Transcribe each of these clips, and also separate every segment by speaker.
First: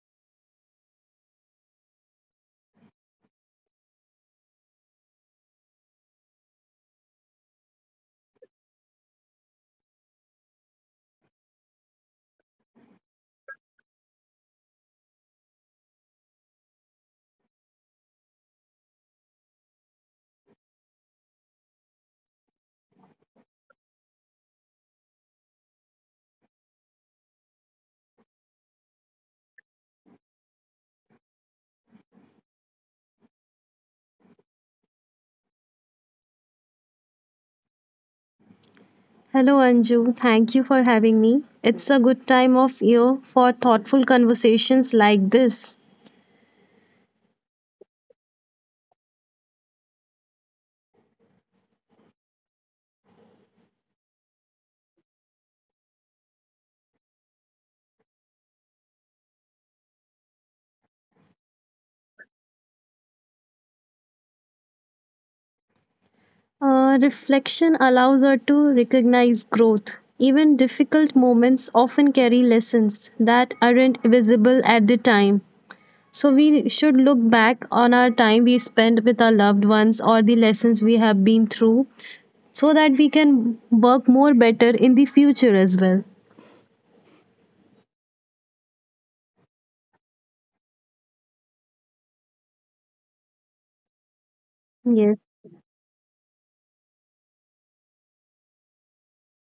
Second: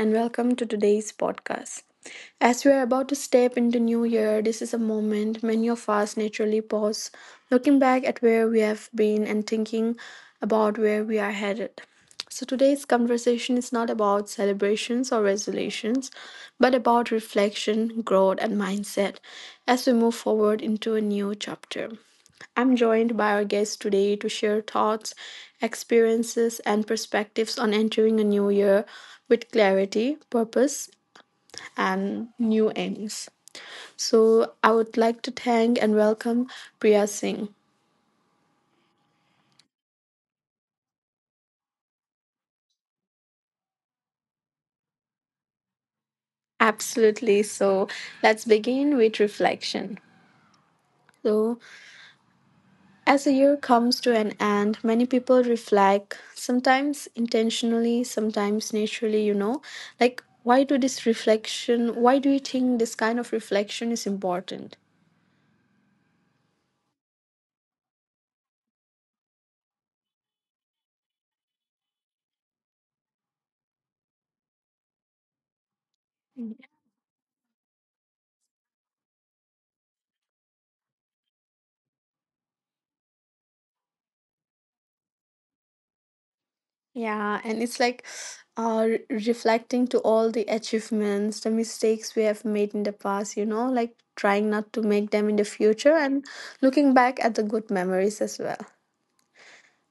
Speaker 1: and welcome to today's podcast. As we are about to step into new year, this is a moment many of us naturally pause, looking back at where we have been and thinking about where we are headed. So today's conversation is not about celebrations or resolutions, but about reflection, growth and mindset as we move forward into a new chapter. I'm joined by our guest today to share thoughts, experiences, and perspectives on entering a new year with clarity, purpose, and new aims. So, I would like to thank and welcome Priya Singh.
Speaker 2: Hello, Anju. Thank you for having me. It's a good time of year for thoughtful conversations like this.
Speaker 1: Absolutely. So, let's begin with reflection. So, As the year comes to an end, many people reflect, sometimes intentionally, sometimes naturally, Like, why do this reflection, why do you think this kind of reflection is important?
Speaker 2: Reflection allows us to recognize growth. Even difficult moments often carry lessons that aren't visible at the time. So, we should look back on our time we spent with our loved ones or the lessons we have been through so that we can work more better in the future as well.
Speaker 1: Yeah, and it's like reflecting to all the achievements, the mistakes we have made in the past, you know, like trying not to make them in the
Speaker 2: Yes.
Speaker 1: future and looking back at the good memories as well.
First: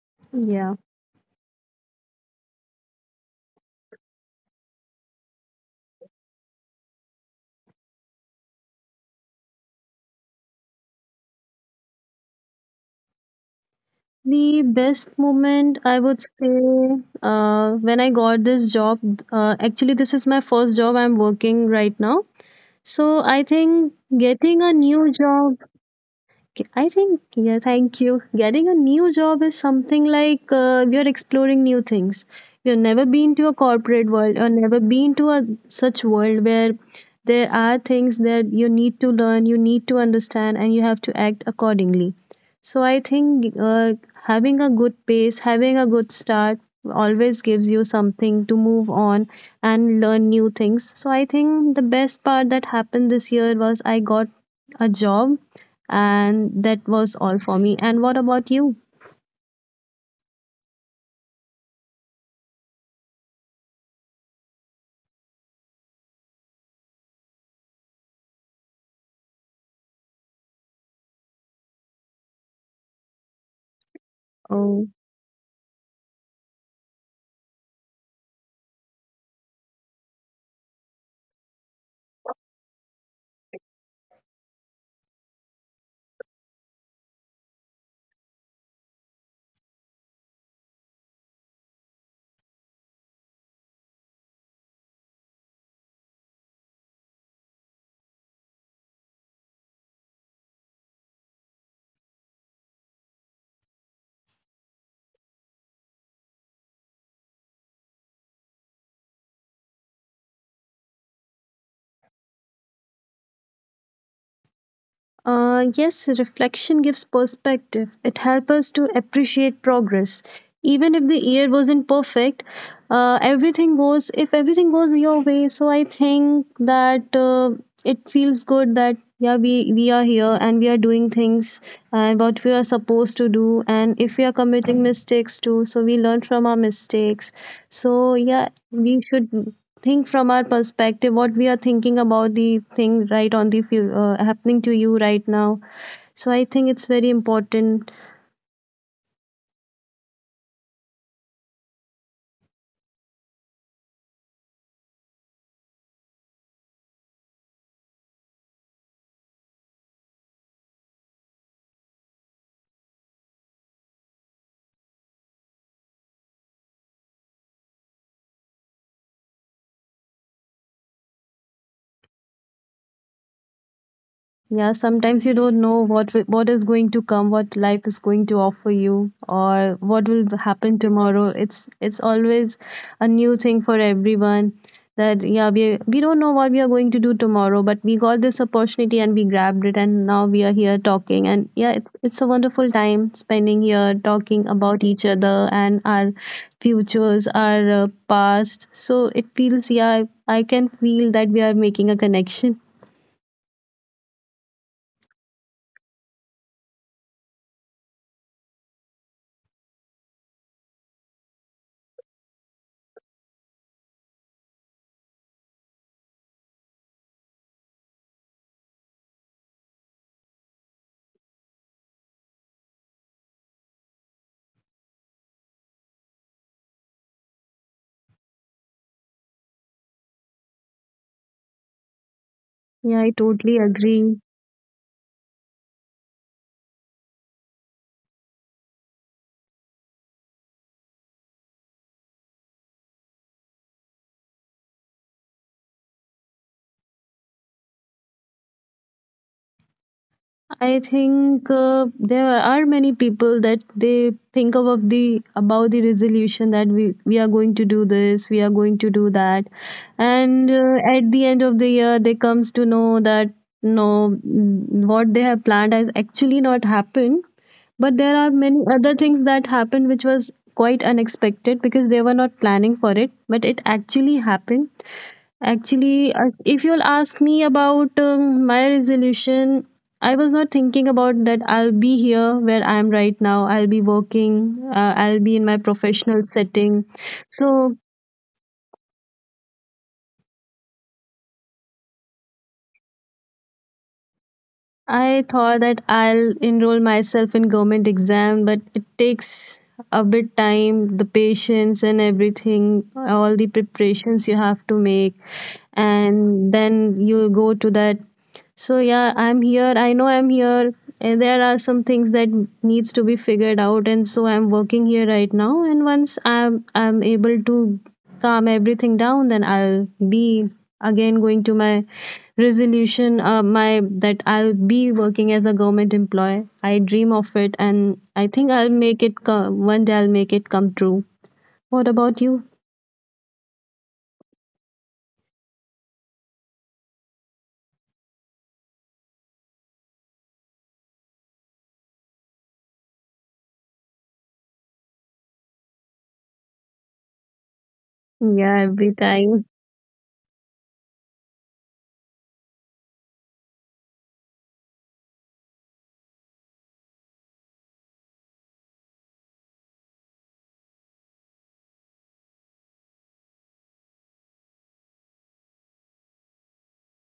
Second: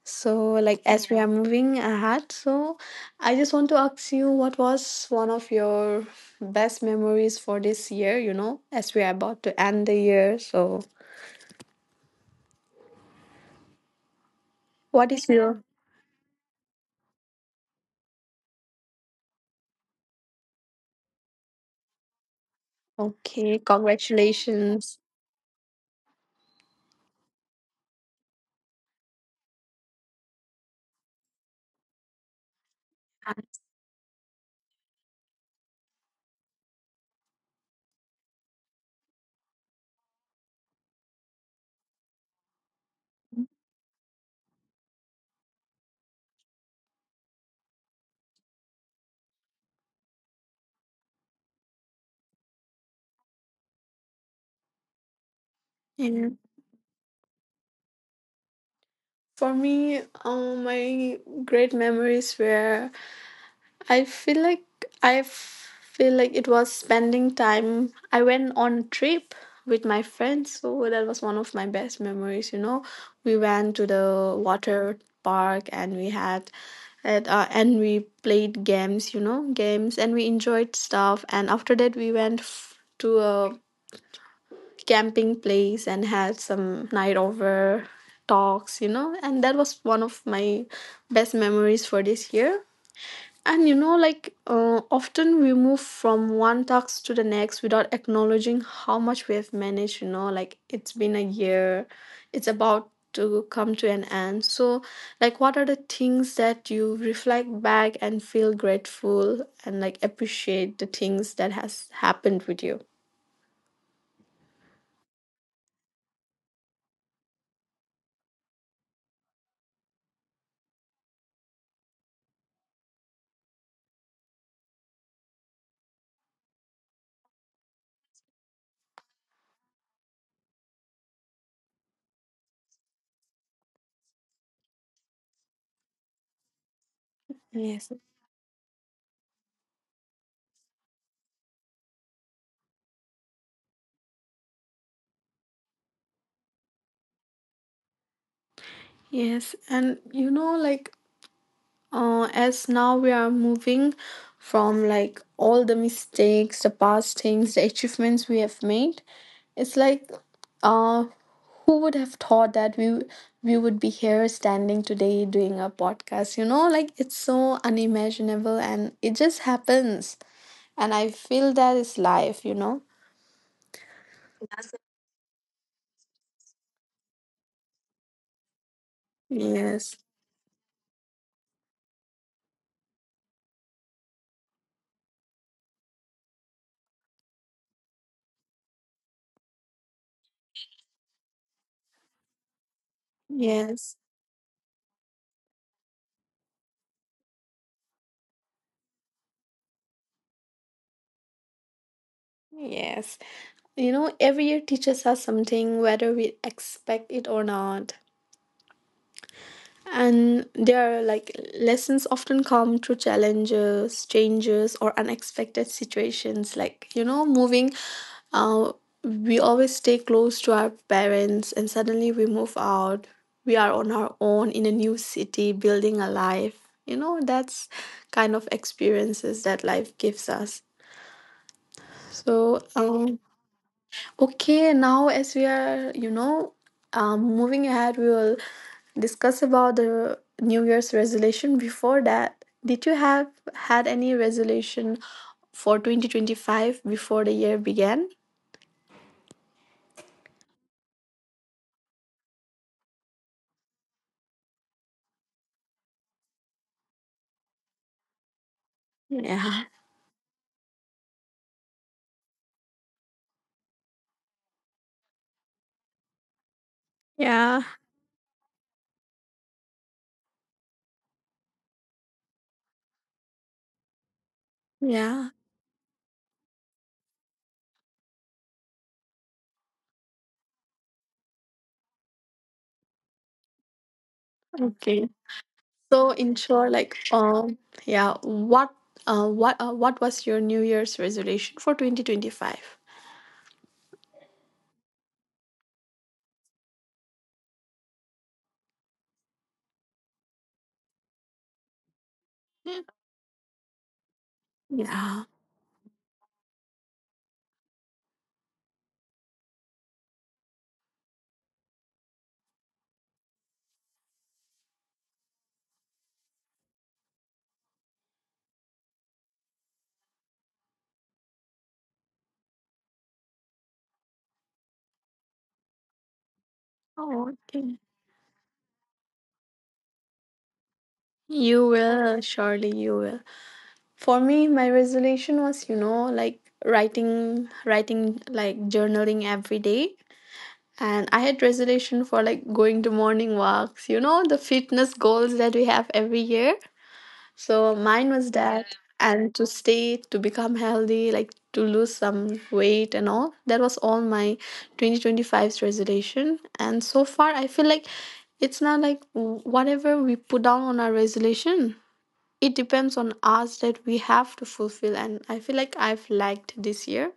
Speaker 1: So,
Speaker 2: Yeah.
Speaker 1: like, as we are moving ahead, so I just want to ask you what was one of your best memories for this year, you know, as we are about to end the year. So,
Speaker 2: The
Speaker 1: what is
Speaker 2: best
Speaker 1: your
Speaker 2: moment I would say when I got this job. Actually, this is my first job I'm working right now. So
Speaker 1: okay?
Speaker 2: I think getting
Speaker 1: Congratulations.
Speaker 2: a new job. Okay, I think, yeah, thank you. Getting a new job is something like, you're exploring new things. You've never been to a corporate world or never been to a such world where there are things that you need to learn, you need to understand, and you have to act accordingly. So I think, having a good pace, having a good start always gives you something to move on and learn new things. So I think the best part that happened this year was I got a job,
Speaker 1: And
Speaker 2: and that was all for me. And what about you?
Speaker 1: for me, my great memories were I feel like I feel like it was spending time. I went on a trip with my friends, so that was one of my best memories. You know, we went to the
Speaker 2: Oh,
Speaker 1: water park and we had and we played games. You know, games and we enjoyed stuff. And after that, to a camping place and had some night over talks. You know, and that was one of my best memories for this year. And you know, like often we move from one task to the next without acknowledging how much we have managed. You know, like it's been a year, it's about to come to an end. So, like, what are the things that you reflect back and feel grateful and like appreciate the things that has happened with you?
Speaker 2: yes, reflection gives perspective. It helps us to appreciate progress. Even if the year wasn't perfect, everything goes, if everything goes your way, so I think that, it feels good that, yeah, we are here and we are doing things and what we are supposed to do. And if we are committing mistakes too, so we learn from our mistakes. So,
Speaker 1: Yes.
Speaker 2: yeah, we should think from our perspective what we are thinking about the thing right on the happening to you right now. So I think it's very important.
Speaker 1: Yes, and you know, as now we are moving from like all the mistakes, the past things, the achievements we have made. It's like uh who would have thought that we would be here standing today doing a podcast? You know, like it's so unimaginable and it just happens, and I feel that is life, you know?
Speaker 2: Yeah, sometimes you don't know what what is going to come, what life is going to offer you, or what will
Speaker 1: Yes.
Speaker 2: happen tomorrow. It's always a new thing for everyone. That yeah, we don't know what we are going to do tomorrow, but we got this opportunity and we grabbed it, and now we are here talking. And yeah, it's a wonderful time spending here
Speaker 1: Yes.
Speaker 2: talking about each other and our futures, our past. So it feels, yeah, I can feel that we are making a connection.
Speaker 1: Yes. You know, every year teaches us something whether we expect it or not. And their like lessons often come through challenges, changes, or unexpected situations. Like you know, moving. Uh, we always stay close to our parents, and suddenly we move out. We are on our own in a new city, building a life. You know, that's kind of experiences that life gives us.
Speaker 2: Yeah,
Speaker 1: So,
Speaker 2: I totally
Speaker 1: um,
Speaker 2: agree.
Speaker 1: Okay, now as we are, you know, moving ahead, we will discuss about the New Year's resolution. Before that, did you have had any resolution for 2025 before the year began?
Speaker 2: I think, there are many people that they think about the resolution that we are going to do this, we are going to do that,
Speaker 1: Yeah.
Speaker 2: and at the end of the year they comes to know that no, what they have planned has actually not happened.
Speaker 1: Yeah.
Speaker 2: But there are many other things that happened which was quite unexpected because they were not planning for it, but it actually happened.
Speaker 1: Yeah.
Speaker 2: Actually, if you'll ask me about my resolution, I was not thinking about that I'll be here where I am right now. I'll be working, I'll be in
Speaker 1: Okay.
Speaker 2: my professional
Speaker 1: So, in
Speaker 2: setting.
Speaker 1: short,
Speaker 2: So
Speaker 1: yeah, what was your New Year's resolution for 2025?
Speaker 2: I thought that I'll enroll myself in government exam, but it takes a bit time, the patience and everything,
Speaker 1: Mm.
Speaker 2: all the preparations you have to make
Speaker 1: Yeah.
Speaker 2: and then you go to that. So yeah, I'm here, I know I'm here, and there are some things that needs to be figured out, and so I'm working here right now, and once I'm able to calm everything down, then I'll be again going to my resolution. My that I'll be working as a government employee, I dream of
Speaker 1: Oh,
Speaker 2: it,
Speaker 1: okay.
Speaker 2: and I think I'll make it come, one day I'll make it come true.
Speaker 1: You
Speaker 2: What about
Speaker 1: will
Speaker 2: you?
Speaker 1: surely you will. For me, my resolution was, you know, like writing, journaling every day, and I had resolution for like going to morning walks. You know, the fitness goals that we have every year, so mine was
Speaker 2: Yeah,
Speaker 1: that.
Speaker 2: every time.
Speaker 1: And to stay, to become healthy, like to lose some weight and all, that was all my 2025's resolution. And so far, I feel like it's not like whatever we put down on our resolution, it depends on us that we have to fulfill. And I feel like I've lagged this year,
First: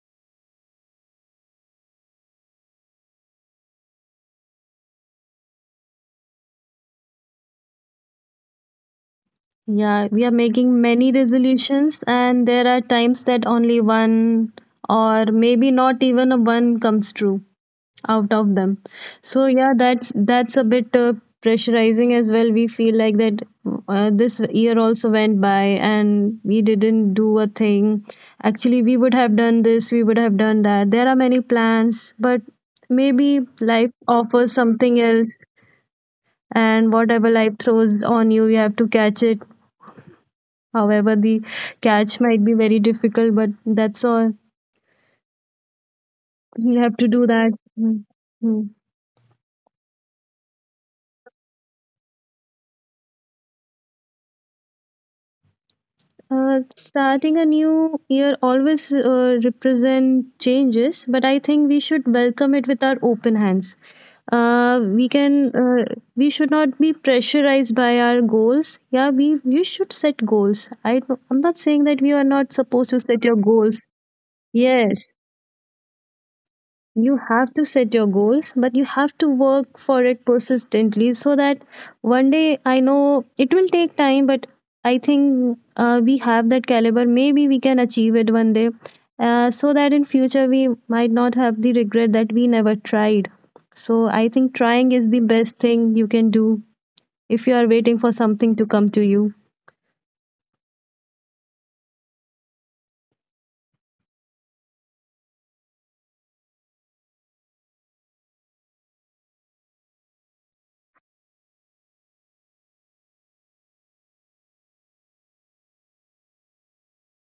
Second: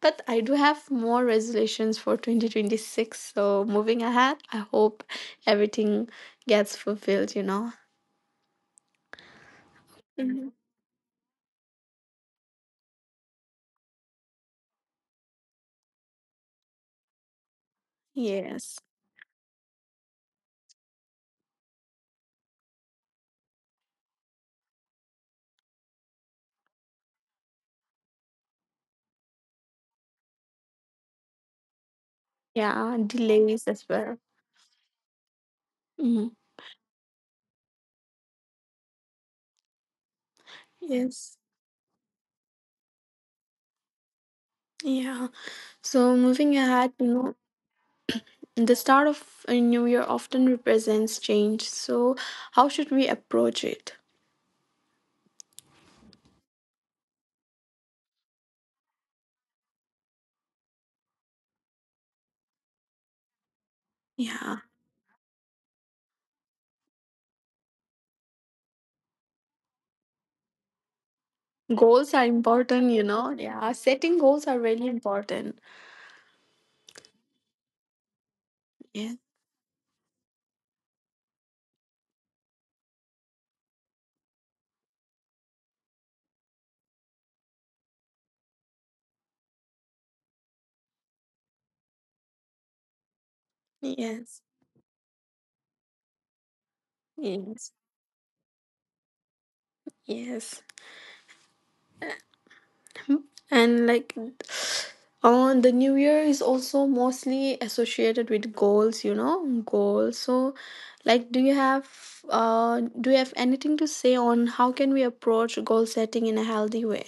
Speaker 1: but I do have more resolutions for 2026. So moving ahead, I hope everything gets fulfilled, you know.
Speaker 2: Yeah, we are
Speaker 1: Mhm.
Speaker 2: making many resolutions, and there are times that only one or maybe not even a one comes true out of
Speaker 1: Yes.
Speaker 2: them. So yeah, that's a bit, pressurizing as well. We feel like that, this year also went by and we didn't do a thing. Actually, we would have done this, we would have done that. There are many plans, but
Speaker 1: Yeah,
Speaker 2: maybe
Speaker 1: delays
Speaker 2: life
Speaker 1: as well.
Speaker 2: offers something else,
Speaker 1: Hmm.
Speaker 2: and whatever life throws on you, you have to catch it. However, the
Speaker 1: Yes.
Speaker 2: catch might be very difficult, but that's all.
Speaker 1: Yeah, so moving
Speaker 2: You have
Speaker 1: ahead,
Speaker 2: to
Speaker 1: you
Speaker 2: do
Speaker 1: know,
Speaker 2: that. Mm, mm.
Speaker 1: the start of a new year often represents change, so how should we approach it?
Speaker 2: Starting a new year always represent changes, but I think we should welcome it with our open hands.
Speaker 1: Yeah.
Speaker 2: Uh, we can uh, we should not be pressurized by our goals. Yeah, we should set goals. I, I'm not saying that we are
Speaker 1: Goals are
Speaker 2: not supposed to
Speaker 1: important, you
Speaker 2: set your
Speaker 1: know.
Speaker 2: goals.
Speaker 1: Yeah, setting goals are really
Speaker 2: Yes.
Speaker 1: important.
Speaker 2: You have to set your goals, but you have to
Speaker 1: Yeah.
Speaker 2: work for it persistently so that one day, I know it will take time, but I think, we have that caliber. Maybe we can achieve it one day, so that in future we might not have the regret that we never tried. So I think
Speaker 1: Yes,
Speaker 2: trying is the best thing you can do if you are
Speaker 1: yes,
Speaker 2: waiting for something to come to you.
Speaker 1: yes. And like, on the new year is also mostly associated with goals, you know, goals. So, like, do you have anything to say on how can we approach goal setting in a healthy way?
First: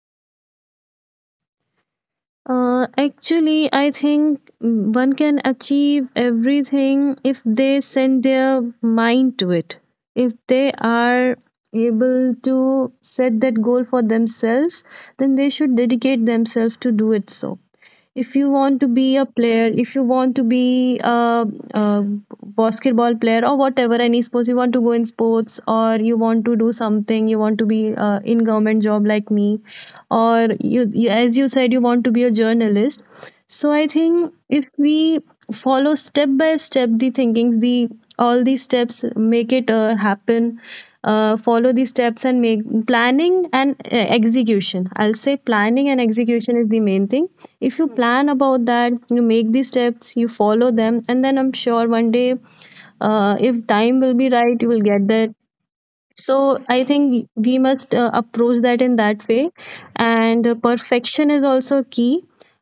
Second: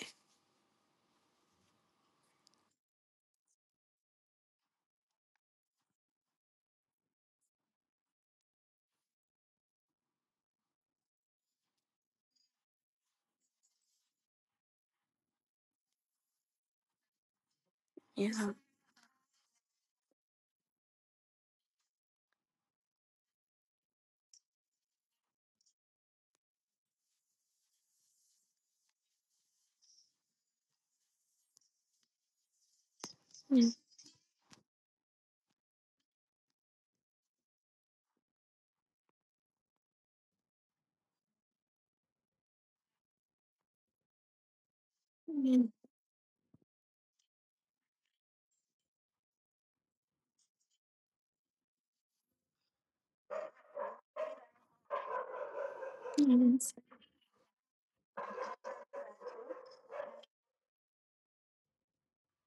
Speaker 2: Actually, I think one can achieve everything if they send their mind to it. If they are able to set that goal for themselves, then they should dedicate themselves to do it. So if you
Speaker 1: Yeah.
Speaker 2: want to be a player, if you want to be a basketball player, or whatever any sports, you want to go in sports, or you want to do something, you want to be in government job like me, or you as you said you want to be a journalist. So I
Speaker 1: Yes.
Speaker 2: think if we follow step by step the thinkings, the all these steps make it happen. Follow these steps and make planning and, execution, I'll say planning and execution is the main thing. If you plan about that, you make these steps, you follow them, and then I'm sure one day, if time will be right, you will get that. So I
Speaker 1: Yes.
Speaker 2: think we must approach that in that way, and perfection is also key.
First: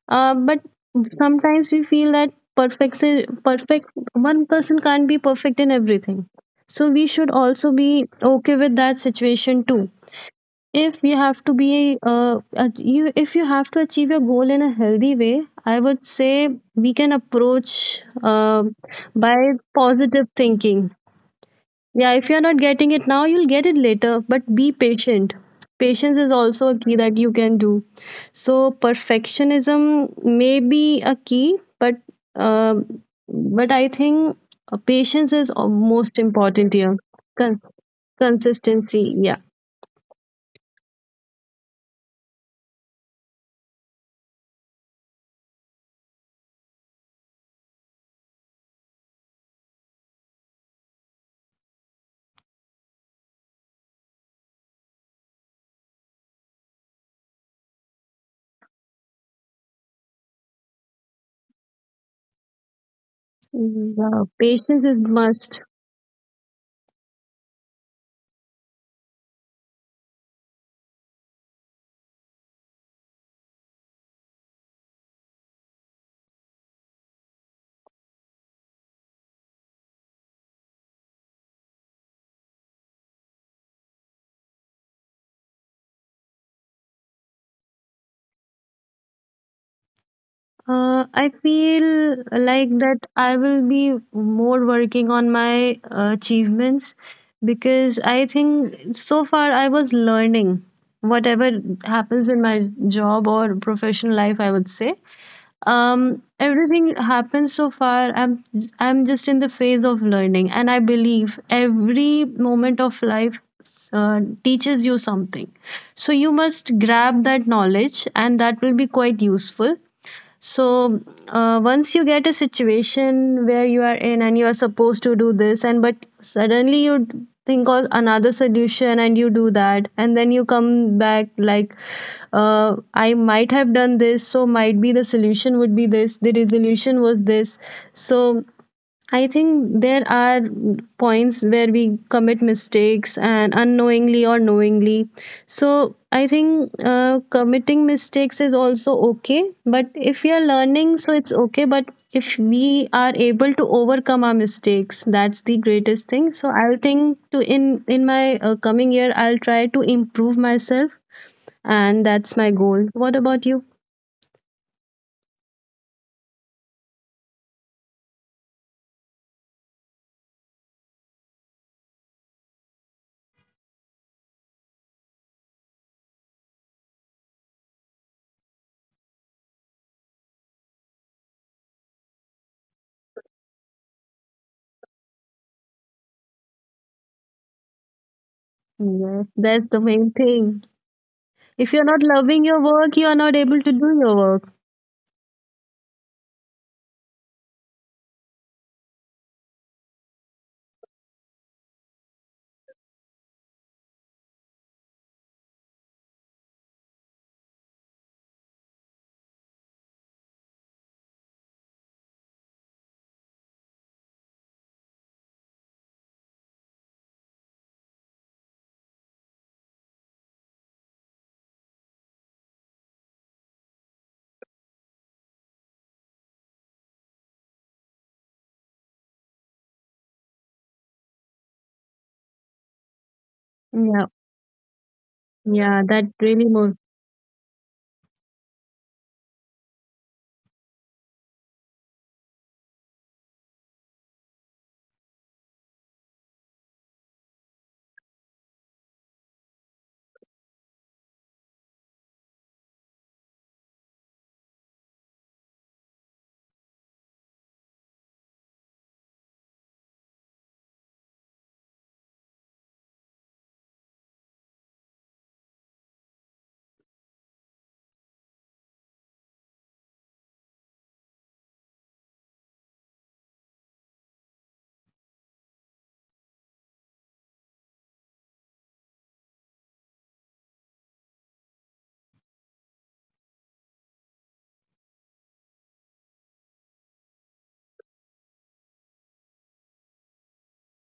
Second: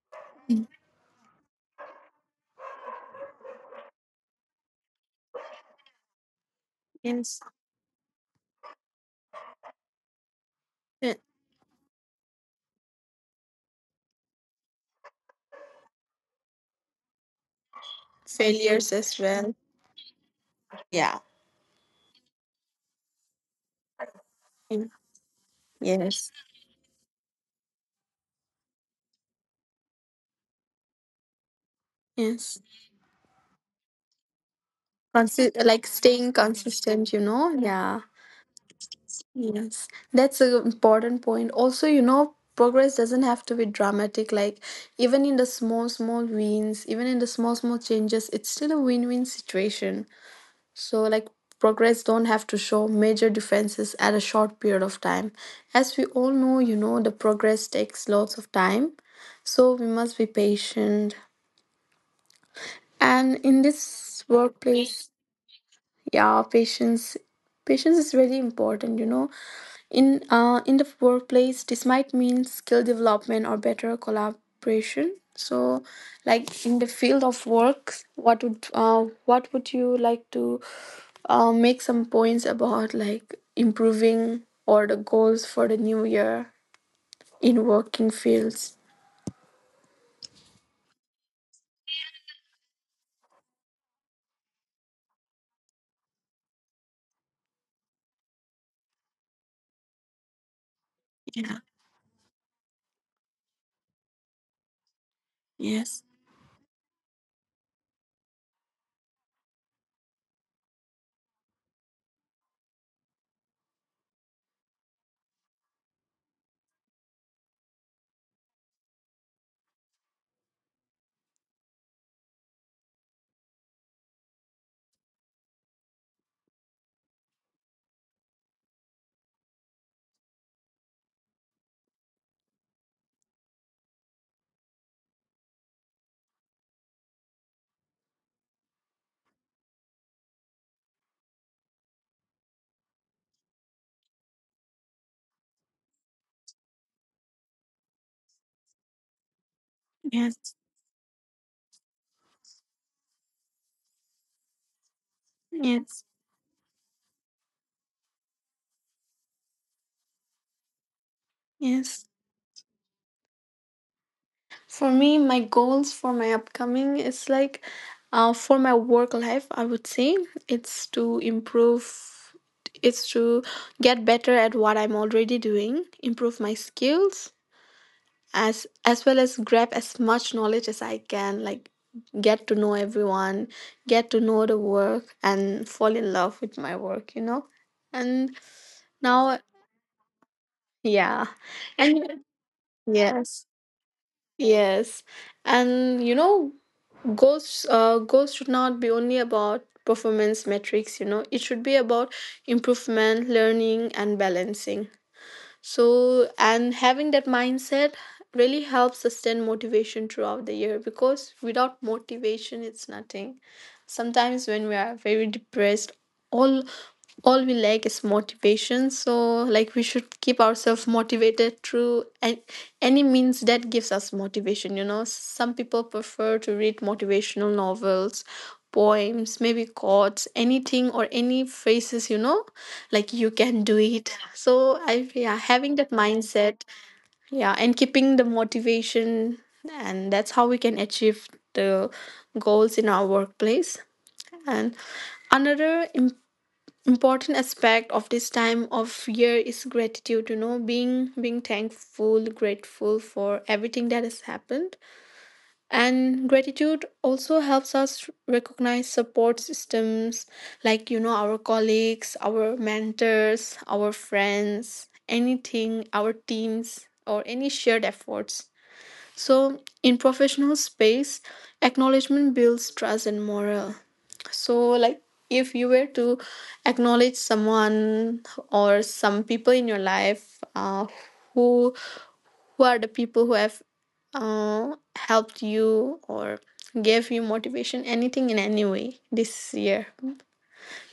Speaker 2: But sometimes we feel that perfect one person can't be perfect in everything, so we should
Speaker 1: Yes.
Speaker 2: also be okay with that situation too. If you
Speaker 1: Yeah.
Speaker 2: have to be you if you have to achieve your goal in a healthy way, I would say we can approach
Speaker 1: Failures as
Speaker 2: by
Speaker 1: well.
Speaker 2: positive thinking.
Speaker 1: Yeah.
Speaker 2: Yeah, if you're not getting it now, you'll get it later, but be
Speaker 1: Yeah.
Speaker 2: patient. Patience is
Speaker 1: Yes.
Speaker 2: also a key that you can do. So perfectionism may be a key, but
Speaker 1: Yes.
Speaker 2: um I think, patience is
Speaker 1: Like
Speaker 2: most
Speaker 1: staying
Speaker 2: important here.
Speaker 1: consistent, you know?
Speaker 2: Con-
Speaker 1: Yeah.
Speaker 2: Consistency, yeah.
Speaker 1: Yes. That's an important point. Also, you know, progress doesn't have to be dramatic. Like, even in the small, small wins, even in the small, small changes, it's still a win win situation. So, like, progress don't have to show major differences at a short period of time. As we all know, you know, the progress takes lots of time. So, we must be patient. And in this
Speaker 2: Yeah, patience is
Speaker 1: workplace,
Speaker 2: must.
Speaker 1: yeah, patience is very important, you know. In the workplace this might mean skill development or better collaboration. So, like, in the field of work, what would you like to make some points about like improving or the goals for the new year in working fields?
Speaker 2: I feel like that I will be more working on my achievements because I think so far I was learning whatever
Speaker 1: Yeah.
Speaker 2: happens in my job or professional life, I would say.
Speaker 1: Yes.
Speaker 2: Everything happens so far. I'm just in the phase of learning, and I believe every moment of life teaches you something. So you must grab that knowledge, and that will be quite useful. So once you get a situation where you are in and you are supposed to do this, and but suddenly you think of another solution and you do that, and then you come back like, I might have done this, so might be the solution would be this, the resolution was this. So I think there are points where we commit mistakes and unknowingly or knowingly. So I think, committing mistakes is also okay. But if we are
Speaker 1: Yes.
Speaker 2: learning, so it's okay. But if we are able to overcome our mistakes, that's the
Speaker 1: Yes.
Speaker 2: greatest thing. So I'll think to in my coming year, I'll try to improve myself, and
Speaker 1: Yes.
Speaker 2: that's my goal. What about you?
Speaker 1: For me, my goals for my upcoming is like, for my work life, I would say it's to improve, it's to get better at what I'm already doing, improve my skills, as well as grab as much knowledge as I can, like get to know everyone, get to know the work and fall in love with my work, you know? And
Speaker 2: Yes,
Speaker 1: now
Speaker 2: that's the main thing.
Speaker 1: yeah.
Speaker 2: If you're not
Speaker 1: And
Speaker 2: loving your work, you are not
Speaker 1: yes,
Speaker 2: able to do your work.
Speaker 1: yes. And you know, goals, goals should not be only about performance metrics. You know, it should be about improvement, learning and balancing. So, and having that mindset really helps sustain motivation throughout the year, because without motivation it's nothing. Sometimes when we are very depressed, all all we lack is motivation. So like, we should keep ourselves motivated through and any means that gives us motivation, you know. Some people prefer to read motivational novels, poems, maybe quotes, anything, or any phrases, you know, like you can do
Speaker 2: Yeah.
Speaker 1: it. So I, yeah,
Speaker 2: Yeah,
Speaker 1: having that
Speaker 2: that really
Speaker 1: mindset.
Speaker 2: moves.
Speaker 1: Yeah, and keeping the motivation, and that's how we can achieve the goals in our workplace. And another important aspect of this time of year is gratitude. You know, being thankful, grateful for everything that has happened. And gratitude also helps us recognize support systems, like, you know, our colleagues, our mentors, our friends, anything, our teams, or any shared efforts. So, in professional space, acknowledgement builds trust and morale. So, like, if you were to acknowledge someone or some people in your life, who who are the people who have helped you or gave you motivation, anything in any way this year?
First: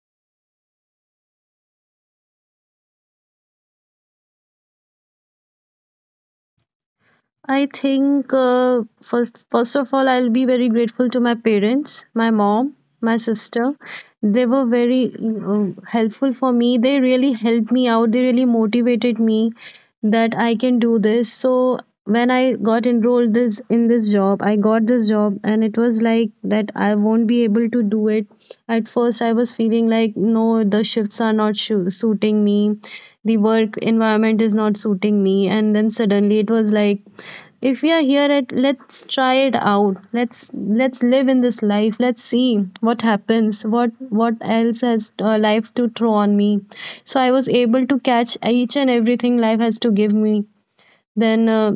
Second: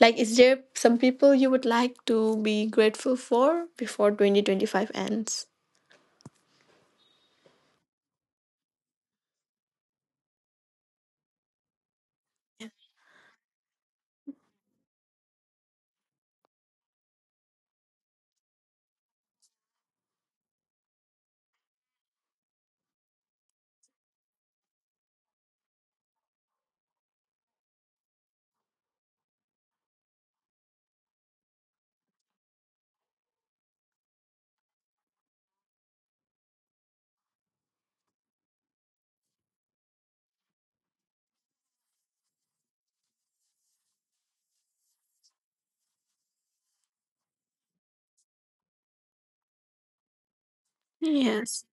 Speaker 1: Like, is there some people you would like to be grateful for before 2025 ends?
Speaker 2: I think, first of all, I'll be very grateful to my parents, my mom, my sister. They were very, helpful for me. They really helped me out. They really motivated me that I can do this. So when I got enrolled this in this job, I got this job, and it was like that I won't be able to do it at first. I was feeling like, no, the shifts are not suiting me. The work environment is not suiting me. And then suddenly it was like, if we are here at, let's try it out, let's live in this life, let's see what happens, what else has, life to throw on me. So I was able to catch each and everything life has to give me. Then,
Speaker 1: Yes.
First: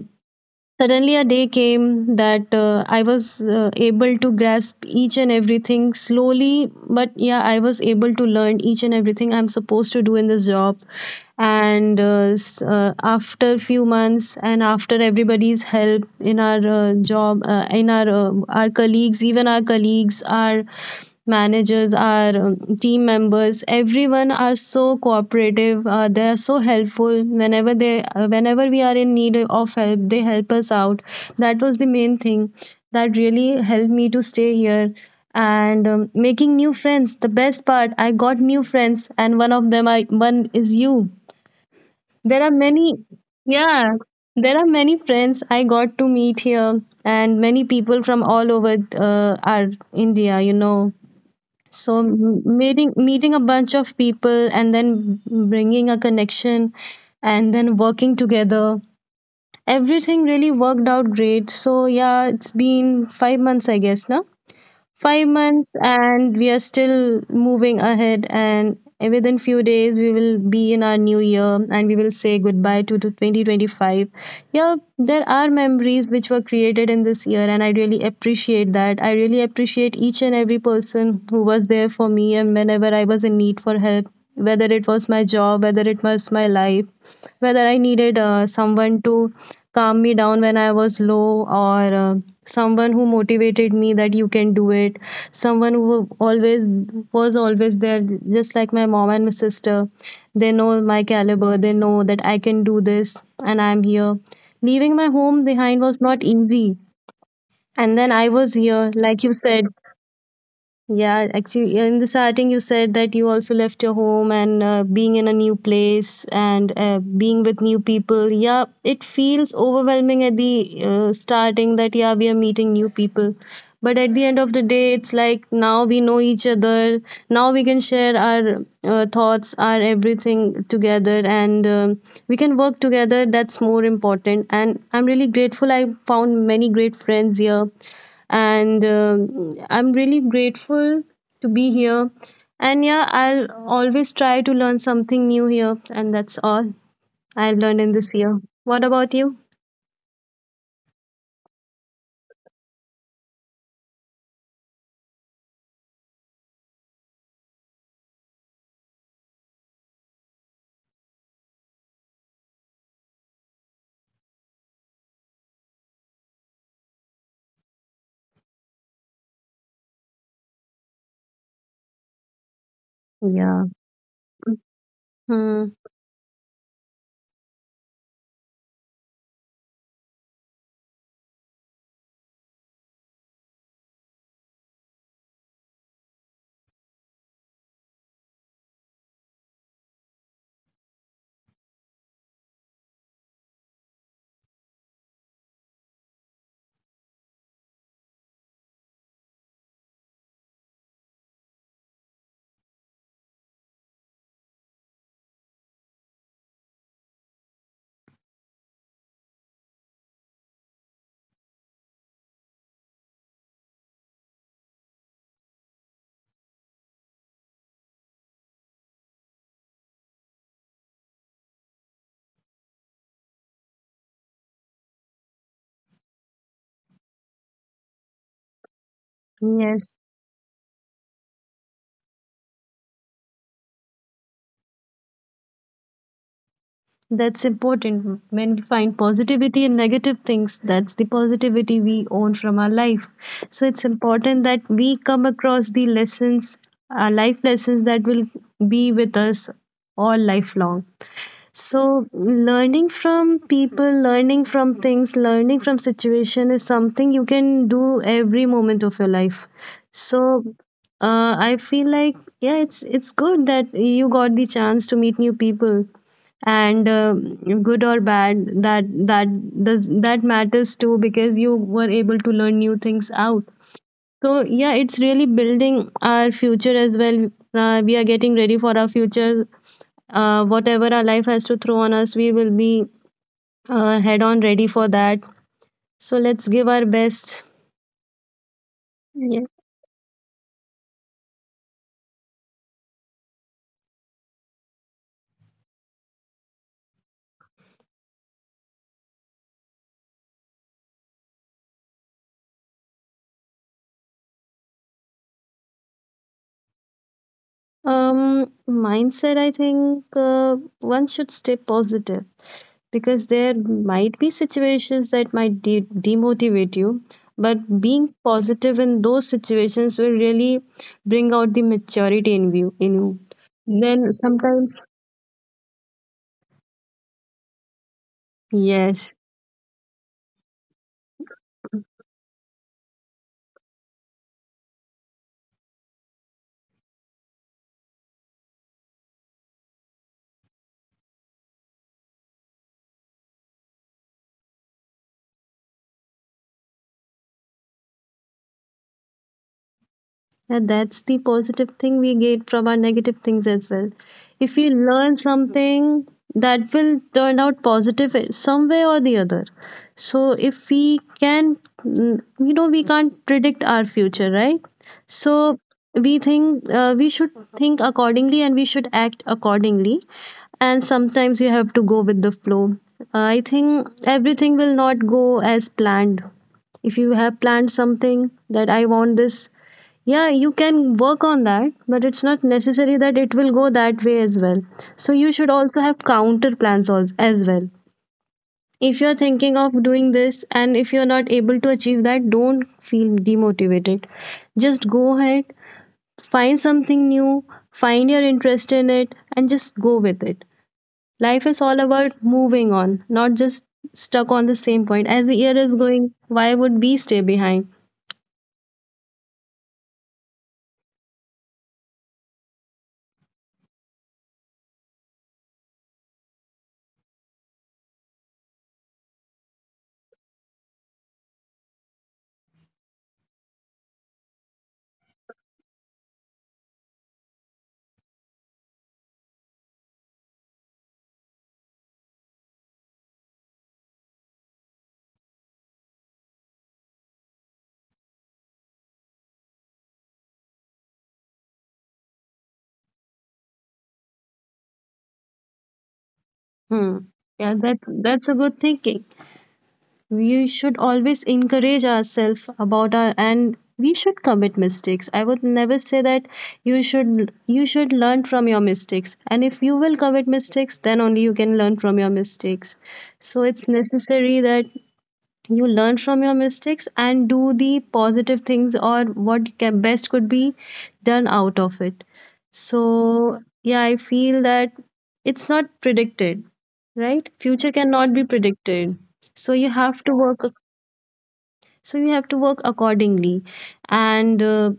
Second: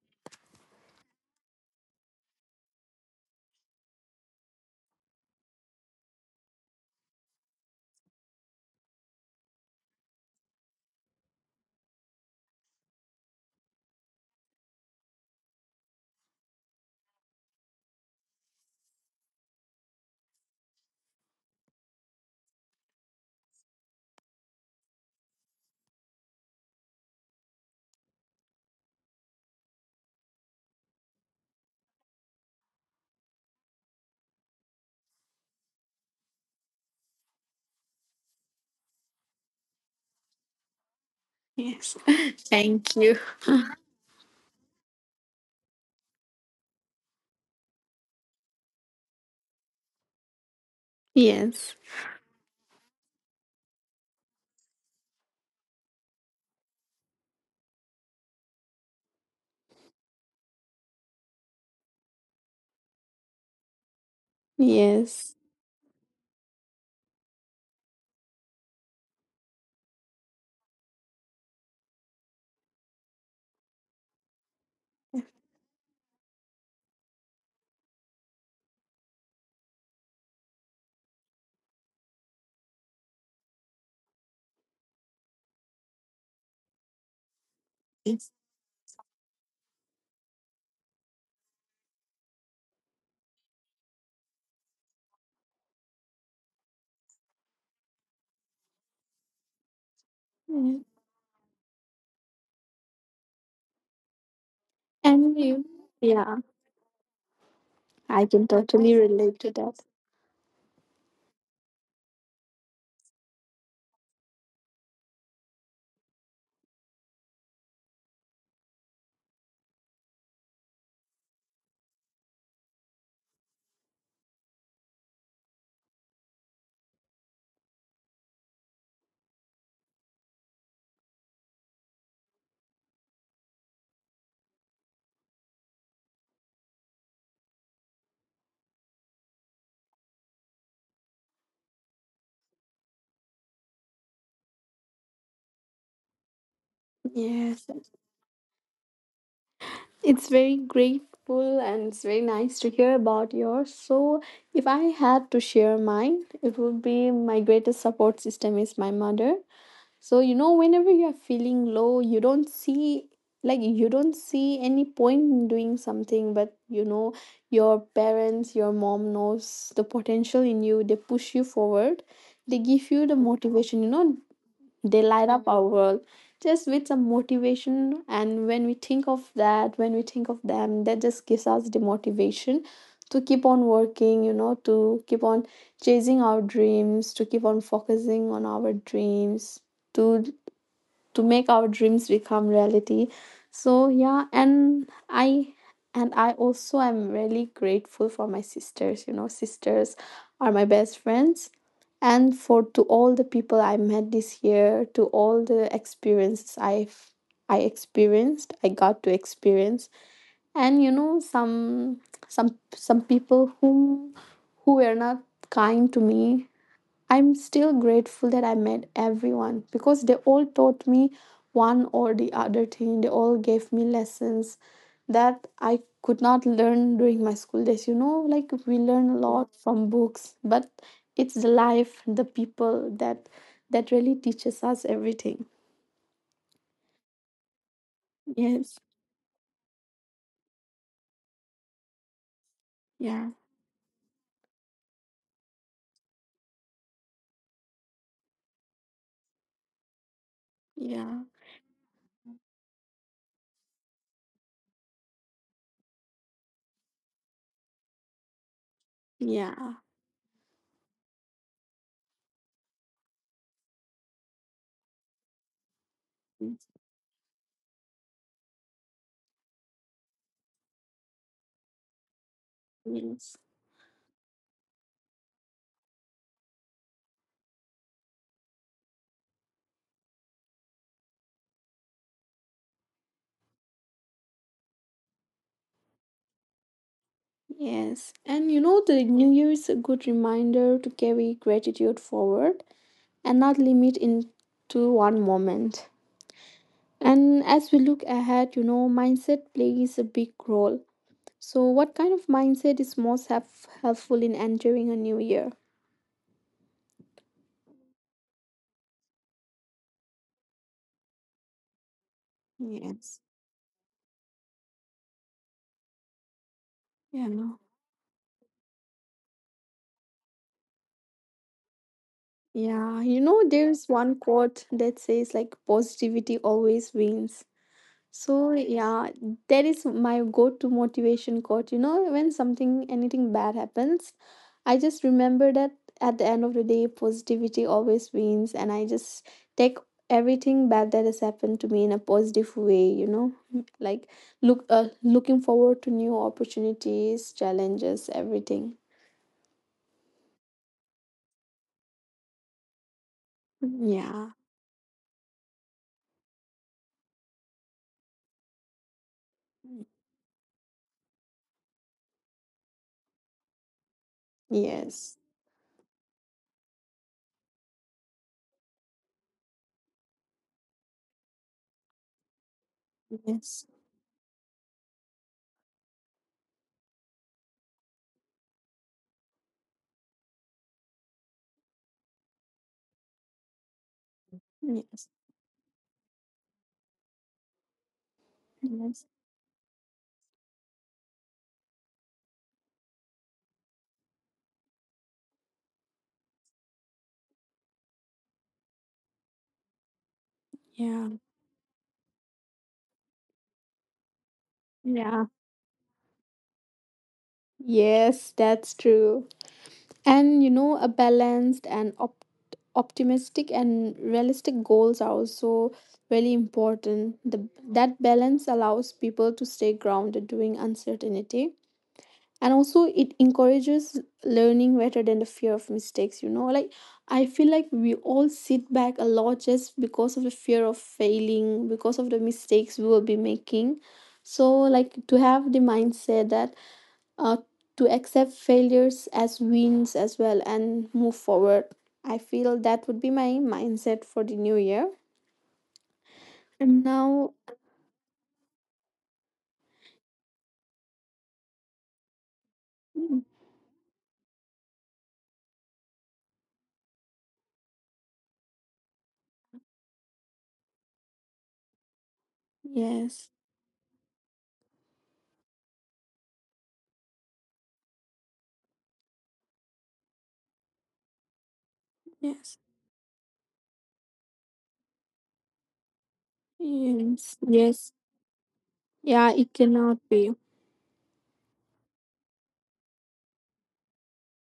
Speaker 2: suddenly a day came that, I was able to grasp each and everything slowly, but yeah, I was able to learn each and everything I'm supposed to do in this job. After few months, and after everybody's help in our job, in our colleagues, even our colleagues, our managers, our team members, everyone are so cooperative. They are so helpful. Whenever they whenever we are in need of help, they help us out. That was the main thing that really helped me to stay here. And making new friends, the best part, I got new friends, and one of them I one is you.
Speaker 1: Yes.
Speaker 2: There are many.
Speaker 1: Thank you.
Speaker 2: Yeah, there are many friends I got to meet here, and many people from all over our India,
Speaker 1: Yes.
Speaker 2: so meeting a bunch of people and then bringing a connection and then working together. Everything really worked out great. So yeah, it's been 5 months, I guess. Now five
Speaker 1: Yes.
Speaker 2: months and we are still moving ahead, and within few days we will be in our new year, and we will say goodbye to 2025. Yeah, there are memories which were created in this year, and I really appreciate that. I really appreciate each and every person who was there for me and whenever I was in need for help, whether it was my job, whether it was my life, whether I needed
Speaker 1: Yes.
Speaker 2: someone to calm me down when I was low, or someone who motivated me that you can do it, someone who always was always there, just like my mom and my sister. They
Speaker 1: Yeah.
Speaker 2: know my caliber, they know that I can do this, and I'm here. Leaving my
Speaker 1: And
Speaker 2: home
Speaker 1: you.
Speaker 2: behind was
Speaker 1: Yeah,
Speaker 2: not easy. And
Speaker 1: I
Speaker 2: then
Speaker 1: can
Speaker 2: I was
Speaker 1: totally
Speaker 2: here,
Speaker 1: relate
Speaker 2: like you
Speaker 1: to that.
Speaker 2: said, yeah, actually, in the starting, you said that you also left your home and being in a new place and being with new people. Yeah, it feels overwhelming at the starting that, yeah, we are meeting new people. But at the end of the day, it's like now we know each other. Now we can share our thoughts, our everything together, and we can work together. That's more important. And I'm really grateful I found many great friends here, and I'm really grateful to be here. And yeah, I'll always try to learn something new here, and that's all I've
Speaker 1: Yes.
Speaker 2: learned in this year. What about you?
Speaker 1: It's very grateful and it's very nice to hear about yours. So, if I had to share mine, it would be my greatest support system is my mother. So you know, whenever you're feeling low, you don't see, like, you don't see any point in doing something, but you know, your parents, your mom knows the potential in you, they push you forward, they give you the
Speaker 2: Yeah.
Speaker 1: motivation, you know, they light up
Speaker 2: Hmm.
Speaker 1: our world just with some motivation. And when we think of that, when we think of them, that just gives us the motivation to keep on working, you know, to keep on chasing our dreams, to keep on focusing on our dreams, to to make our dreams become reality. So yeah, and I and I also am really grateful for my sisters. You know, sisters are my best friends. And for to all the people I met this year, to all the experiences I experienced, I got to experience. And you know, some, some people whom, who were not kind to me, I'm still grateful that I met everyone, because they all taught me one or the other thing. They all gave me lessons that I could not learn during my school days. You know, like we learn a lot
Speaker 2: Yes.
Speaker 1: from books, but it's the life, the people that really teaches us everything.
Speaker 2: That's important. When we find
Speaker 1: Yes.
Speaker 2: positivity in negative things, that's the positivity we own from our life. So
Speaker 1: Yeah.
Speaker 2: it's important that we come across the lessons, our life lessons that will be with us all lifelong.
Speaker 1: Yeah.
Speaker 2: So learning from people, learning from things, learning from situation is something you can do every moment of your life.
Speaker 1: Yeah.
Speaker 2: So I feel like yeah, it's good that you got the chance to meet new people, and good or bad, that does that matters too, because you were able to learn new things out.
Speaker 1: Yes.
Speaker 2: So yeah, it's really building our future as well. We are getting ready for our future. Whatever our life has to throw on us, we will be head on ready for that. So let's give our best.
Speaker 1: Yes. And you know, the New Year is a good reminder to carry gratitude forward and not limit into one moment. And as we look ahead, you know, mindset plays a big role. So, what kind of mindset is most helpful in entering a new year?
Speaker 2: Mindset, I think one should stay positive, because there
Speaker 1: Yes.
Speaker 2: might be situations that might demotivate you,
Speaker 1: Yeah.
Speaker 2: but
Speaker 1: No.
Speaker 2: being positive in those situations will really bring out the maturity in you. In you.
Speaker 1: Yeah, you know,
Speaker 2: Then
Speaker 1: there's one
Speaker 2: sometimes,
Speaker 1: quote that says, like, positivity always wins. So
Speaker 2: yes.
Speaker 1: yeah, that is my go-to motivation quote. You know, when something anything bad happens, I just remember that at the end of the day, positivity always wins, and I just take everything bad that has happened to me in a positive way. You know, like looking forward to new opportunities, challenges, everything.
Speaker 2: And that's the positive thing we get from our negative things as well. If
Speaker 1: Yeah.
Speaker 2: we learn something, that will turn out positive some way or the other. So, if we can, you know, we can't predict our future, right?
Speaker 1: Yes.
Speaker 2: So, we think we should think accordingly, and we should act accordingly. And sometimes you have to go with the flow. I think
Speaker 1: Yes.
Speaker 2: everything will not go as planned if you have planned something. That I want this, yeah, you can work on that, but it's not necessary that it will go that way as well. So you
Speaker 1: Yes.
Speaker 2: should also have counter plans as well. If you're
Speaker 1: Yes.
Speaker 2: thinking of doing this and if you're not able to achieve that, don't feel demotivated. Just go ahead, find something new, find your interest in it, and just go with it. Life
Speaker 1: Yeah.
Speaker 2: is all about moving on, not just stuck on the same point. As the year
Speaker 1: Yeah.
Speaker 2: is going, why would we stay behind?
Speaker 1: Yes, that's true. And you know, a balanced and optimistic and realistic goals are also really that balance allows people to stay grounded during uncertainty, and also it encourages learning rather than the fear of mistakes. You know, like I feel like we all sit back a lot just because of the fear of failing, because of the mistakes we will be making. So, like, to have the mindset that uh, to accept failures as wins as well and move forward. I feel that would be my mindset for the new year.
Speaker 2: Hmm.
Speaker 1: And
Speaker 2: Yeah,
Speaker 1: now,
Speaker 2: that's a good thinking. We should always encourage ourselves about our, and
Speaker 1: mm,
Speaker 2: we should commit mistakes. I would never say that. You should learn from your mistakes, and if you will commit mistakes, then only you can learn from your mistakes. So
Speaker 1: yes,
Speaker 2: it's necessary that you learn from your mistakes and do the positive things, or what best could be done out of it. So
Speaker 1: yes,
Speaker 2: yeah, I feel that it's not predicted. Right,
Speaker 1: yes,
Speaker 2: future cannot be
Speaker 1: yes,
Speaker 2: predicted. So
Speaker 1: yeah,
Speaker 2: you
Speaker 1: it
Speaker 2: have to
Speaker 1: cannot
Speaker 2: work
Speaker 1: be.
Speaker 2: so you have to work accordingly. And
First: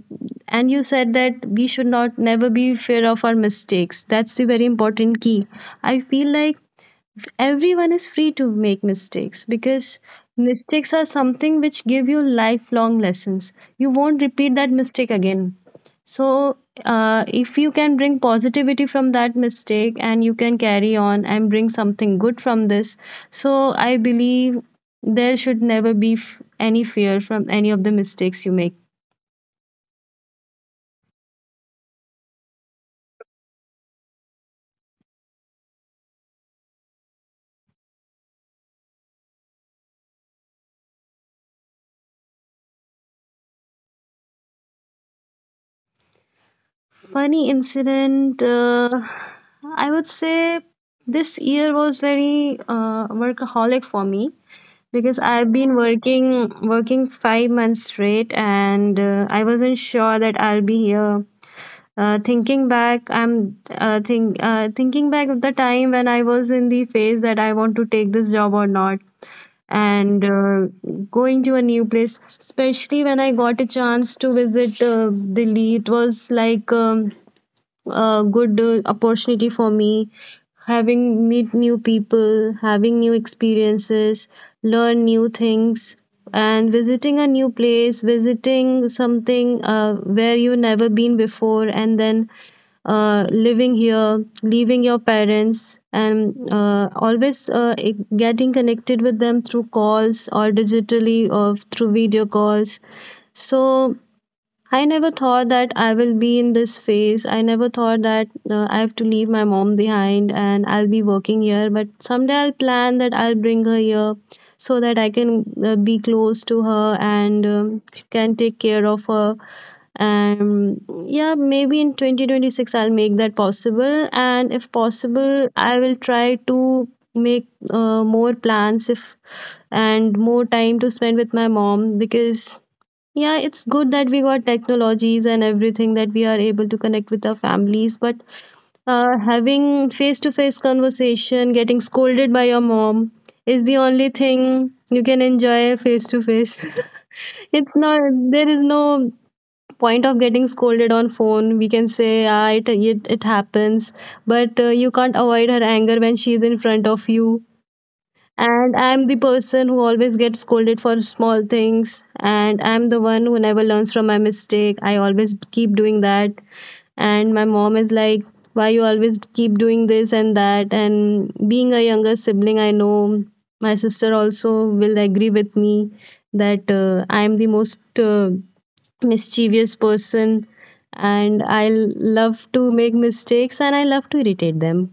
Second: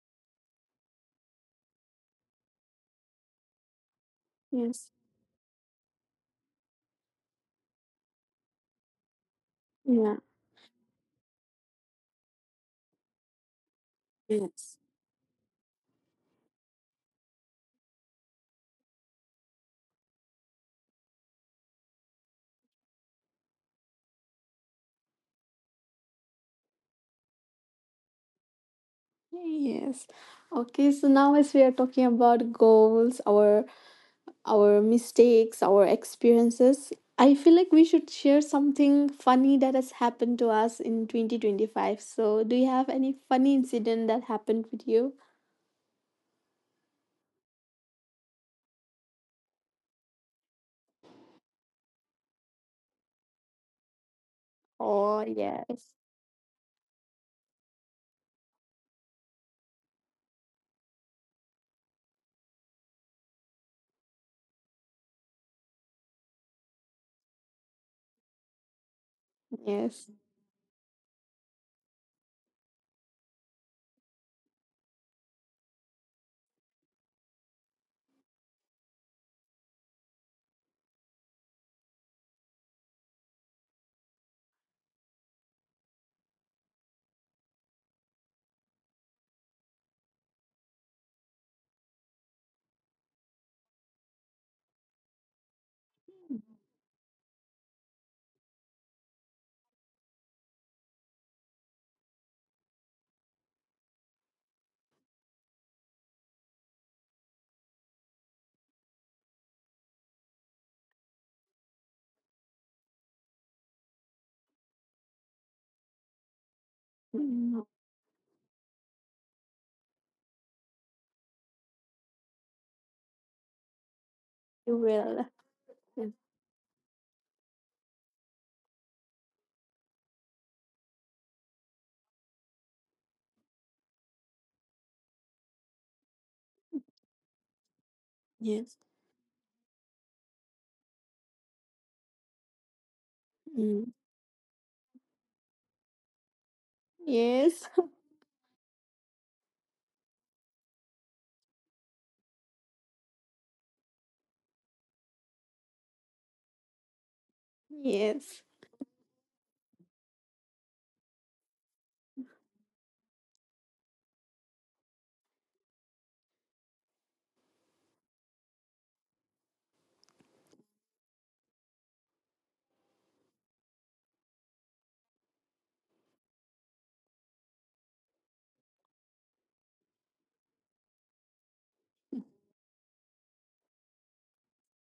Speaker 2: and you said that we should not never be fear of our mistakes. That's the very
Speaker 1: Yes,
Speaker 2: important key. I feel like everyone is free to make mistakes, because
Speaker 1: yeah,
Speaker 2: mistakes are something which give you lifelong lessons. You won't repeat that
Speaker 1: yes,
Speaker 2: mistake again. So if you can bring positivity from that mistake and you can carry on and bring something good from this, so I believe there should never be any fear from any of the mistakes you make.
Speaker 1: yes. Okay, so now, as we are talking about goals, our mistakes, our experiences. I feel like we should share something funny that has happened to us in 2025. So, do you have any funny incident that happened with you?
Speaker 2: Funny incident, I would say this year was very workaholic for me, because
Speaker 1: Oh,
Speaker 2: I've been
Speaker 1: yes.
Speaker 2: working 5 months straight, and I wasn't sure that I'll be here. Thinking back, I'm thinking back of the time when I was in the phase that I want to take this job or not,
Speaker 1: Yes.
Speaker 2: and going to a new place. Especially when I got a chance to visit Delhi, it was like. A good opportunity for me, having meet new people, having new experiences, learn new things, and visiting a new place, visiting something where you never been before, and then living here, leaving your parents, and getting connected with them through calls or digitally or through video calls. So I never thought that I will be in this phase. I never thought that I have to leave my mom behind and I'll be working here. But someday I'll plan that I'll bring her here, so that I can be close to her, and
Speaker 1: Mm.
Speaker 2: she can take care of her. And yeah, maybe in 2026 I'll make that possible. And if
Speaker 1: You will.
Speaker 2: possible, I will try to make more plans if and more time to spend with my mom, because yeah, it's good that we got technologies and everything that we are able to connect with our families, but
Speaker 1: Yes.
Speaker 2: having face to face conversation, getting scolded by your mom is the
Speaker 1: Mm.
Speaker 2: only thing you can enjoy face to face.
Speaker 1: Yes.
Speaker 2: It's not, there is no point of getting scolded on phone. We can say ah, it happens, but you can't avoid her anger when she is in front of you.
Speaker 1: Yes.
Speaker 2: And I'm the person who always gets scolded for small things, and I'm the one who never learns from my mistake. I always keep doing that. And my mom is like, why you always keep doing this and that? And being a younger sibling, I know my sister also will agree with me that I'm the most mischievous person, and I love to make mistakes, and I love to irritate them,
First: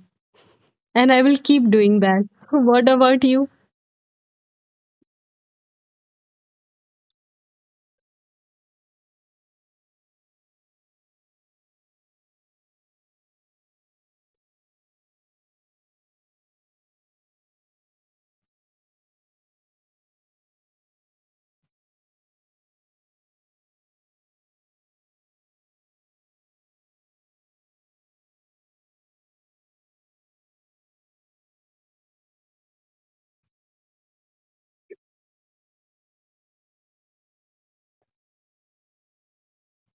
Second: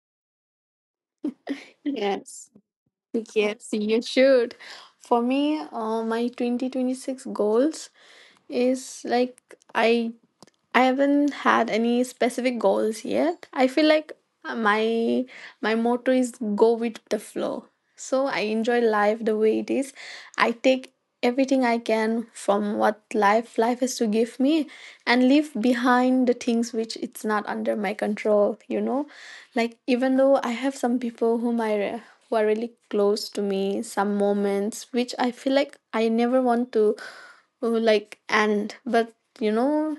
Speaker 2: and I will keep doing that.
Speaker 1: Yes.
Speaker 2: What about you?
Speaker 1: Yes, you should. For me, my 2026 goals is like, I I haven't had any specific goals yet. I feel like my motto is go with the flow. So I enjoy life the way it is. I take everything I can from what life has to give me, and leave behind the things which it's not under my control, you know? Like, even though I have some people who are really close to me, some moments which I feel like I never want to like end, but you know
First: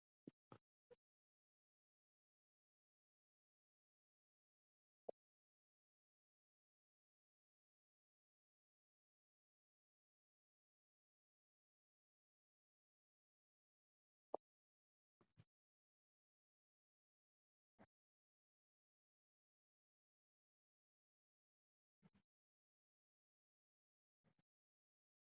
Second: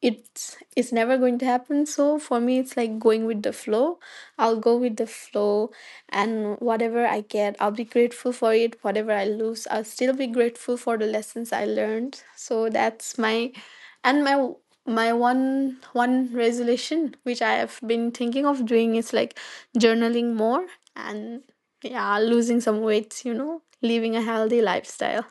Speaker 1: it's never going to happen. So for me it's like going with the flow. I'll go with the flow, and whatever I get, I'll be grateful for it. Whatever I lose, I'll still be grateful for the lessons I learned. So that's my, and my one resolution which I have been thinking of doing is like journaling more, and yeah, losing some weight, you know, living a healthy lifestyle.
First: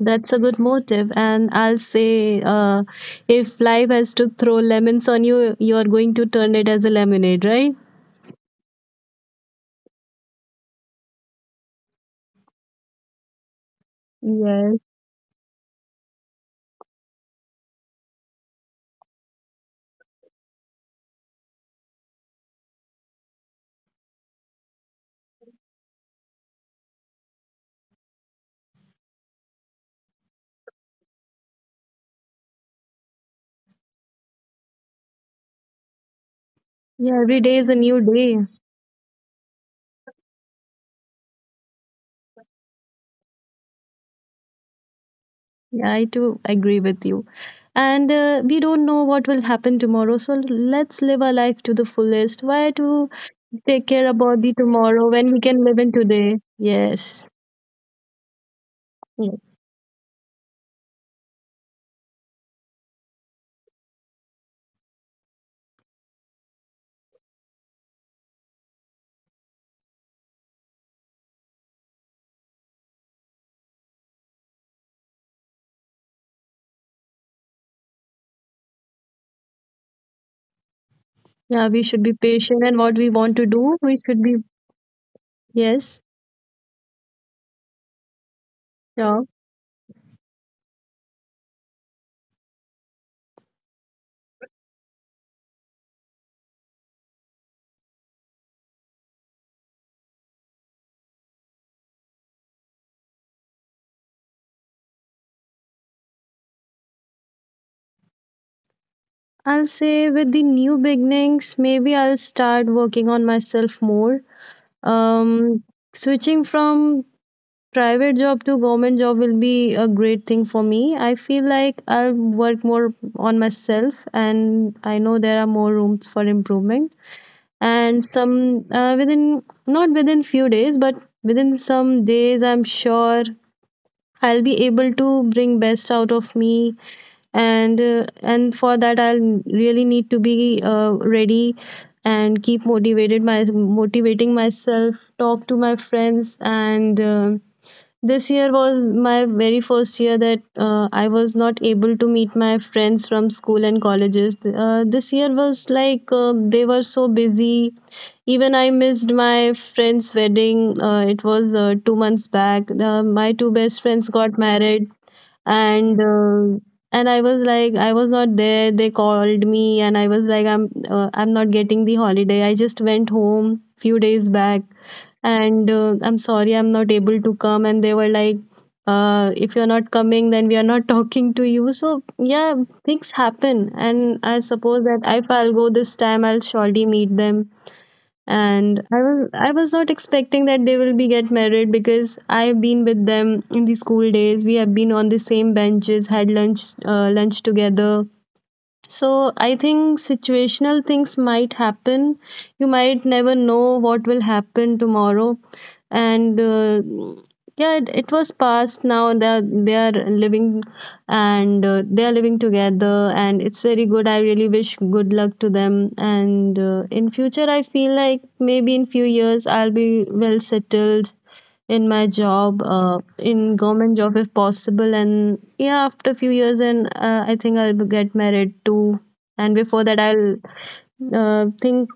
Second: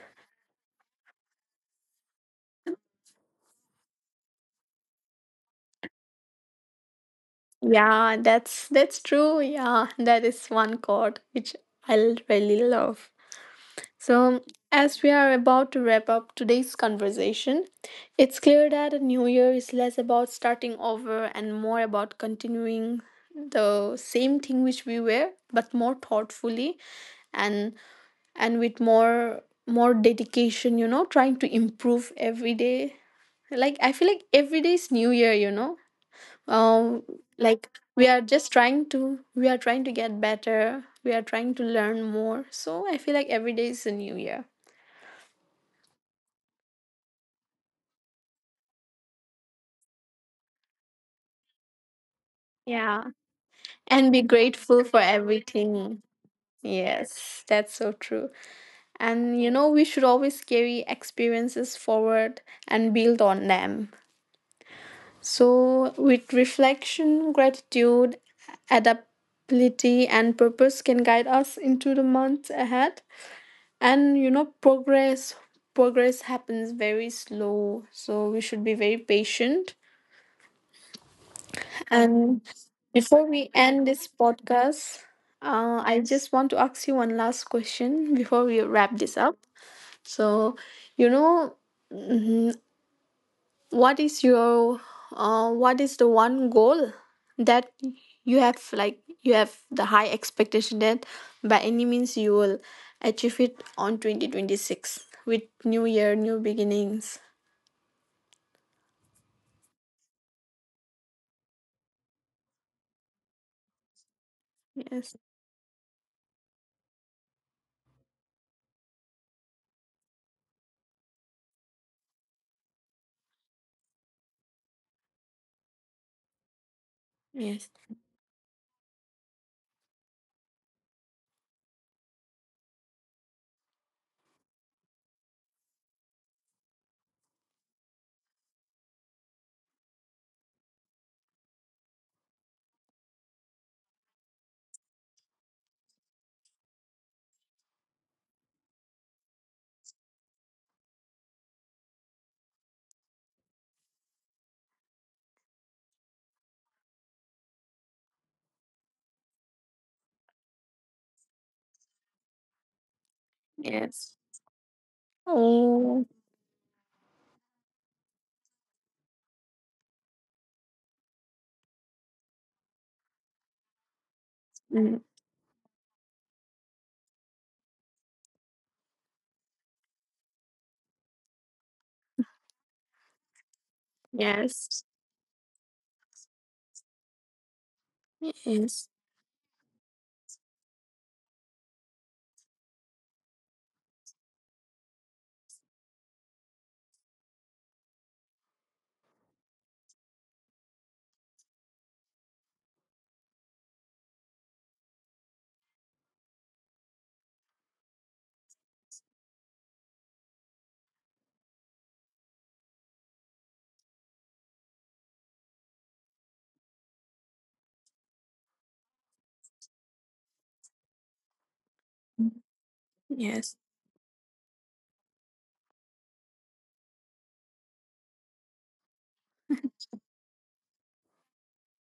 Speaker 2: That's a good motive. And I'll say if life has to throw lemons on you, you're going to turn it as a lemonade, right?
Speaker 1: Yeah, that's true. Yeah, that is one chord which I really love. So,
Speaker 2: Yes.
Speaker 1: as we are about to wrap up today's conversation, it's clear that a new year is less about starting over and more about continuing the same thing which we were, but more thoughtfully, and and with more dedication, you know, trying to improve every day. Like, I feel like every day is new year, you know, um
Speaker 2: Yeah, every day is
Speaker 1: like
Speaker 2: a new
Speaker 1: we are
Speaker 2: day.
Speaker 1: just trying to, we are trying to get better, we are trying to learn more, so I feel like every day is a new year.
Speaker 2: Yeah, I too agree with you. And we don't know what will happen tomorrow. So let's live our life to the fullest. Why
Speaker 1: Yeah,
Speaker 2: to take care
Speaker 1: and be
Speaker 2: about the
Speaker 1: grateful for
Speaker 2: tomorrow when we can live in
Speaker 1: everything.
Speaker 2: today? Yes.
Speaker 1: Yes, that's so true. And you
Speaker 2: Yes.
Speaker 1: know, we should always carry experiences forward and build on them. So with reflection, gratitude, adaptability, and purpose can guide us into the months ahead. And you know, progress happens very slow, so we should be very patient.
Speaker 2: Yeah, we should be
Speaker 1: And
Speaker 2: patient, and what we
Speaker 1: before
Speaker 2: want
Speaker 1: we
Speaker 2: to do,
Speaker 1: end
Speaker 2: we
Speaker 1: this
Speaker 2: should be,
Speaker 1: podcast, I
Speaker 2: yes.
Speaker 1: just want to ask you one last question before we wrap this
Speaker 2: Yeah.
Speaker 1: up. So, you know, mm, what is your what is the one goal that you have, like you have the high expectation that by any means you will achieve it on 2026 with new year new beginnings.
Speaker 2: I'll say with the new beginnings, maybe I'll start working on myself more.
Speaker 1: Yes,
Speaker 2: Um, Switching from private job to government job will be a great thing for me. I feel like I'll work more on myself, and I know there are more rooms for improvement.
Speaker 1: yes,
Speaker 2: And some within not within few days, but within some days, I'm sure I'll be able to bring best out of me, and and for that I'll really need to be ready and keep motivated, my motivating myself, talk to my friends, and this year was my very first year that I was not able to meet my friends from school and colleges. This year was like they were so busy. Even I missed my friend's wedding. It was 2 months back. My two best friends
Speaker 1: yes,
Speaker 2: got married,
Speaker 1: oh,
Speaker 2: and uh, and I was like, I was not there. They called me and I was like, I'm I'm not getting the holiday. I just went home few days back,
Speaker 1: mm,
Speaker 2: and I'm sorry I'm not able to come. And they were like, if you're not coming, then we are not talking to you. So yeah, things happen, and I
Speaker 1: yes,
Speaker 2: suppose that if I'll go this time, I'll surely meet them. And
Speaker 1: yes,
Speaker 2: I was not expecting that they will be get married, because I've been with them in the school days. We have been on the same benches, had lunch together. So I think situational things might happen. You might never know what will happen tomorrow, and yeah, it was past. Now they are living, and they are living together, and it's very good. I really wish good luck to them. And in future, I feel like maybe in few years I'll be well settled, in my job,
Speaker 1: yes,
Speaker 2: in government job if possible. And yeah, after a few years, and I think I'll get married too, and before that I'll think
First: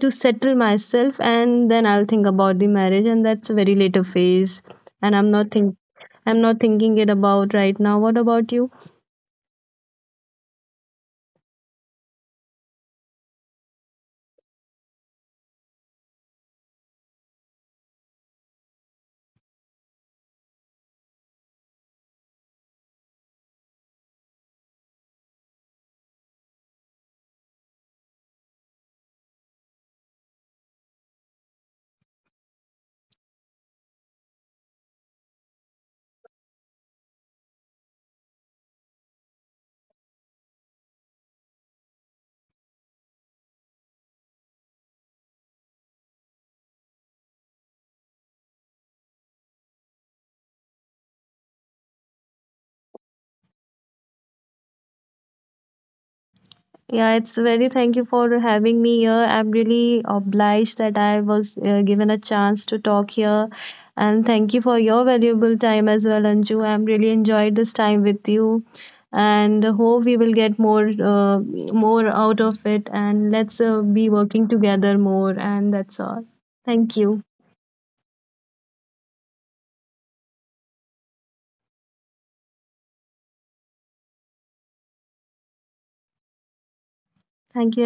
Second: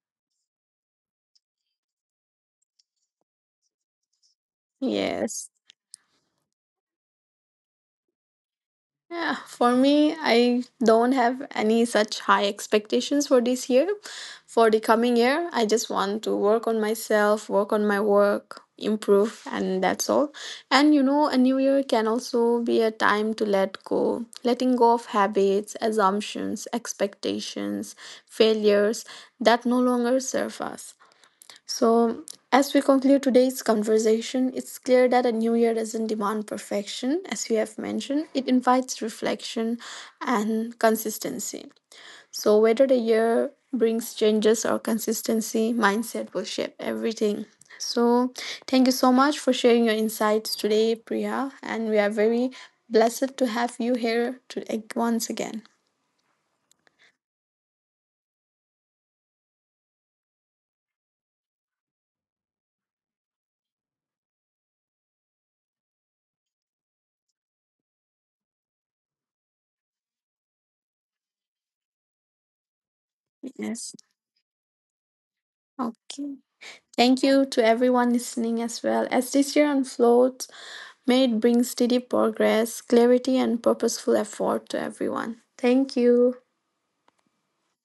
Speaker 2: to settle myself, and then I'll think about the marriage, and that's a very later phase. And
Speaker 1: yes.
Speaker 2: I'm not thinking it about right now. What about you?
Speaker 1: Yeah, for me, I don't have any such high expectations for this year. For the coming year, I just want to work on myself, work on my work, improve, and that's all. And you know, a new year can also be a time to let go, letting go of habits, assumptions, expectations, failures that no longer serve us. So, as we conclude today's conversation, it's clear that a new year doesn't demand perfection. As we have mentioned, it invites reflection and consistency. So, whether the year brings changes or consistency, mindset will shape everything. So, thank you so much for sharing your insights today, Priya, and we are very blessed to have you here to, once again.
Speaker 2: Yeah, it's very thank you for having me here. I'm really obliged that I was given a chance to talk here. And thank you for your valuable time as well, Anju. I'm really enjoyed this time with you, and hope we will get more more out of it, and let's
Speaker 1: Yes.
Speaker 2: be working together more, and that's all.
Speaker 1: Okay.
Speaker 2: Thank you.
Speaker 1: Thank you to everyone listening as well. As this year unfolds, may it bring steady progress, clarity, and purposeful effort to everyone. Thank you.
Speaker 2: Thank you